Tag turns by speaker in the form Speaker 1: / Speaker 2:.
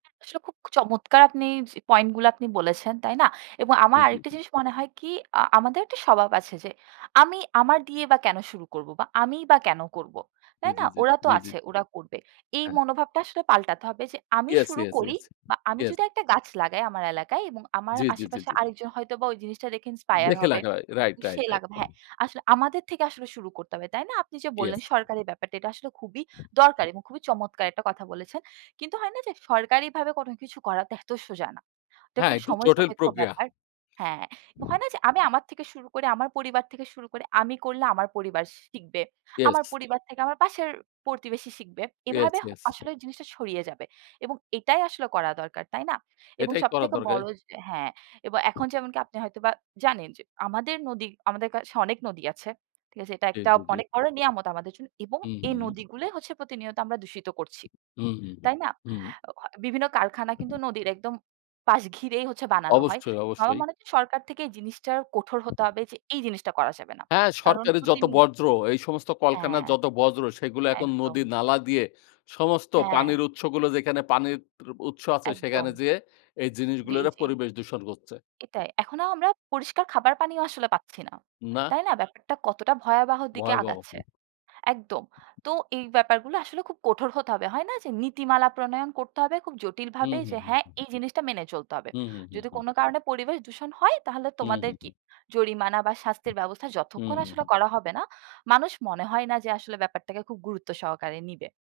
Speaker 1: আসলে খুব চমৎকার আপনি স পয়েন্ট গুলো আপনি বলেছেন, তাই না? এবং আমার
Speaker 2: জি,
Speaker 1: আরেকটা
Speaker 2: জি।
Speaker 1: জিনিস মনে হয় কি আ আমাদের একটা স্বভাব আছে যে, আমি আমার দিয়ে বা কেন শুরু করব বা আমিই বা কেন করব।
Speaker 2: জি,
Speaker 1: তাই
Speaker 2: জি,
Speaker 1: না?
Speaker 2: জি,
Speaker 1: ওরা তো
Speaker 2: জি, জি।
Speaker 1: আছে, ওরা করবে। এই
Speaker 2: হ্যাঁ।
Speaker 1: মনোভাবটা আসলে পাল্টাতে হবে যে, আমি
Speaker 2: ইয়েস,
Speaker 1: শুরু
Speaker 2: ইয়েস,
Speaker 1: করি
Speaker 2: ইয়েস,
Speaker 1: বা আমি
Speaker 2: ইয়েস।
Speaker 1: যদি একটা গাছ লাগাই আমার এলাকায়, এবং আমার
Speaker 2: জি, জি, জি,
Speaker 1: আশেপাশে
Speaker 2: জি।
Speaker 1: আরেকজন হয়তোবা ওই জিনিসটা দেখে ইন্সপায়ার
Speaker 2: দেখে
Speaker 1: হবে।
Speaker 2: লাগাবে। রাইট, রাইট,
Speaker 1: সে
Speaker 2: রাইট।
Speaker 1: লাগাবে হ্যাঁ। আসলে আমাদের থেকে আসলে শুরু করতে হবে। তাই না? আপনি যে বললেন
Speaker 2: ইয়েস।
Speaker 1: সরকারের ব্যাপারটা এটা আসলে খুবই দরকার এবং খুবই চমৎকার একটা কথা বলেছেন। কিন্তু হয় না যে সরকারিভাবে কোন কিছু করাতো এত সোজা না। এটা
Speaker 2: হ্যাঁ
Speaker 1: খুব
Speaker 2: একটু
Speaker 1: সময়
Speaker 2: জটিল
Speaker 1: সাপেক্ষ
Speaker 2: প্রক্রিয়া।
Speaker 1: ব্যাপার হ্যাঁ। হয় না যে? আমি আমার থেকে শুরু করি, আমার পরিবার থেকে শুরু করে আমি করলে আমার পরিবার শিখবে।
Speaker 2: ইয়েস।
Speaker 1: আমার পরিবার থেকে আমার পাশের প্রতিবেশী শিখবে।
Speaker 2: ইয়েস,
Speaker 1: এভাবে
Speaker 2: ইয়েস।
Speaker 1: আসলে জিনিসটা ছড়িয়ে যাবে এবং এটাই আসলে করা দরকার, তাই না? এবং
Speaker 2: এটাই করা
Speaker 1: সবথেকে
Speaker 2: দরকার।
Speaker 1: বড় হ্যাঁ এবং এখন যেমনকি আপনি হয়তোবা জানেন যে আমাদের নদী আমাদের কাছে অনেক নদী আছে। ঠিক আছে? এটা
Speaker 2: জি,
Speaker 1: একটা
Speaker 2: জি, জি।
Speaker 1: অনেক বড় নিয়ামত আমাদের জন্য এবং
Speaker 2: হু,
Speaker 1: এই
Speaker 2: হু।
Speaker 1: নদীগুলোই হচ্ছে প্রতিনিয়ত আমরা দূষিত করছি।
Speaker 2: হু, হু,
Speaker 1: তাই না?
Speaker 2: হু।
Speaker 1: আ অ বিভিন্ন কারখানা কিন্তু নদীর একদম পাশ ঘিরেই হচ্ছে বানানো হয়।
Speaker 2: অবশ্যই,
Speaker 1: আমার
Speaker 2: অবশ্যই।
Speaker 1: মনে হয় যে সরকার থেকে এই জিনিসটা কঠোর হতে হবে যে এই জিনিসটা করা যাবে না।
Speaker 2: হ্যাঁ
Speaker 1: কারণ
Speaker 2: সরকারি যত
Speaker 1: প্রতিনিয়ত
Speaker 2: বর্জ্য এই সমস্ত কল-কারখানার
Speaker 1: হ্যাঁ।
Speaker 2: যত বর্জ, সেগুলো এখন নদী
Speaker 1: একদম।
Speaker 2: নালা দিয়ে সমস্ত
Speaker 1: হ্যাঁ।
Speaker 2: পানির উৎসগুলো যেখানে পানির ত উৎস আছে সেখানে
Speaker 1: একদম।
Speaker 2: যেয়ে এই
Speaker 1: জি,
Speaker 2: জিনিসগুলোরে
Speaker 1: জি।
Speaker 2: পরিবেশ দূষণ করছে।
Speaker 1: এটাই এখনো আমরা পরিষ্কার খাবার পানিও আসলে পাচ্ছি না।
Speaker 2: না।
Speaker 1: তাই না? ব্যাপারটা কতটা ভয়াবহ দিকে
Speaker 2: ভয়াবহ।
Speaker 1: আগাচ্ছে। একদম। তো এই ব্যাপারগুলো আসলে খুব কঠোর হতে হবে। হয় না যে? নীতিমালা প্রণয়ন করতে হবে খুব জটিলভাবে।
Speaker 2: হুম, হু,
Speaker 1: যে হ্যাঁ
Speaker 2: হুম।
Speaker 1: এই জিনিসটা মেনে চলতে হবে।
Speaker 2: হু, হু, হু,
Speaker 1: যদি
Speaker 2: হু।
Speaker 1: কোন কারণে পরিবেশ দূষণ হয় তাহলে
Speaker 2: হু, হু,
Speaker 1: তোমাদের কি?
Speaker 2: হু।
Speaker 1: জরিমানা বা শাস্তির ব্যবস্থা
Speaker 2: হু,
Speaker 1: যতক্ষণ
Speaker 2: হু,
Speaker 1: আসলে
Speaker 2: হুম।
Speaker 1: করা হবে না, মানুষ মনে হয় না যে আসলে ব্যাপারটাকে খুব গুরুত্ব সহকারে নিবে।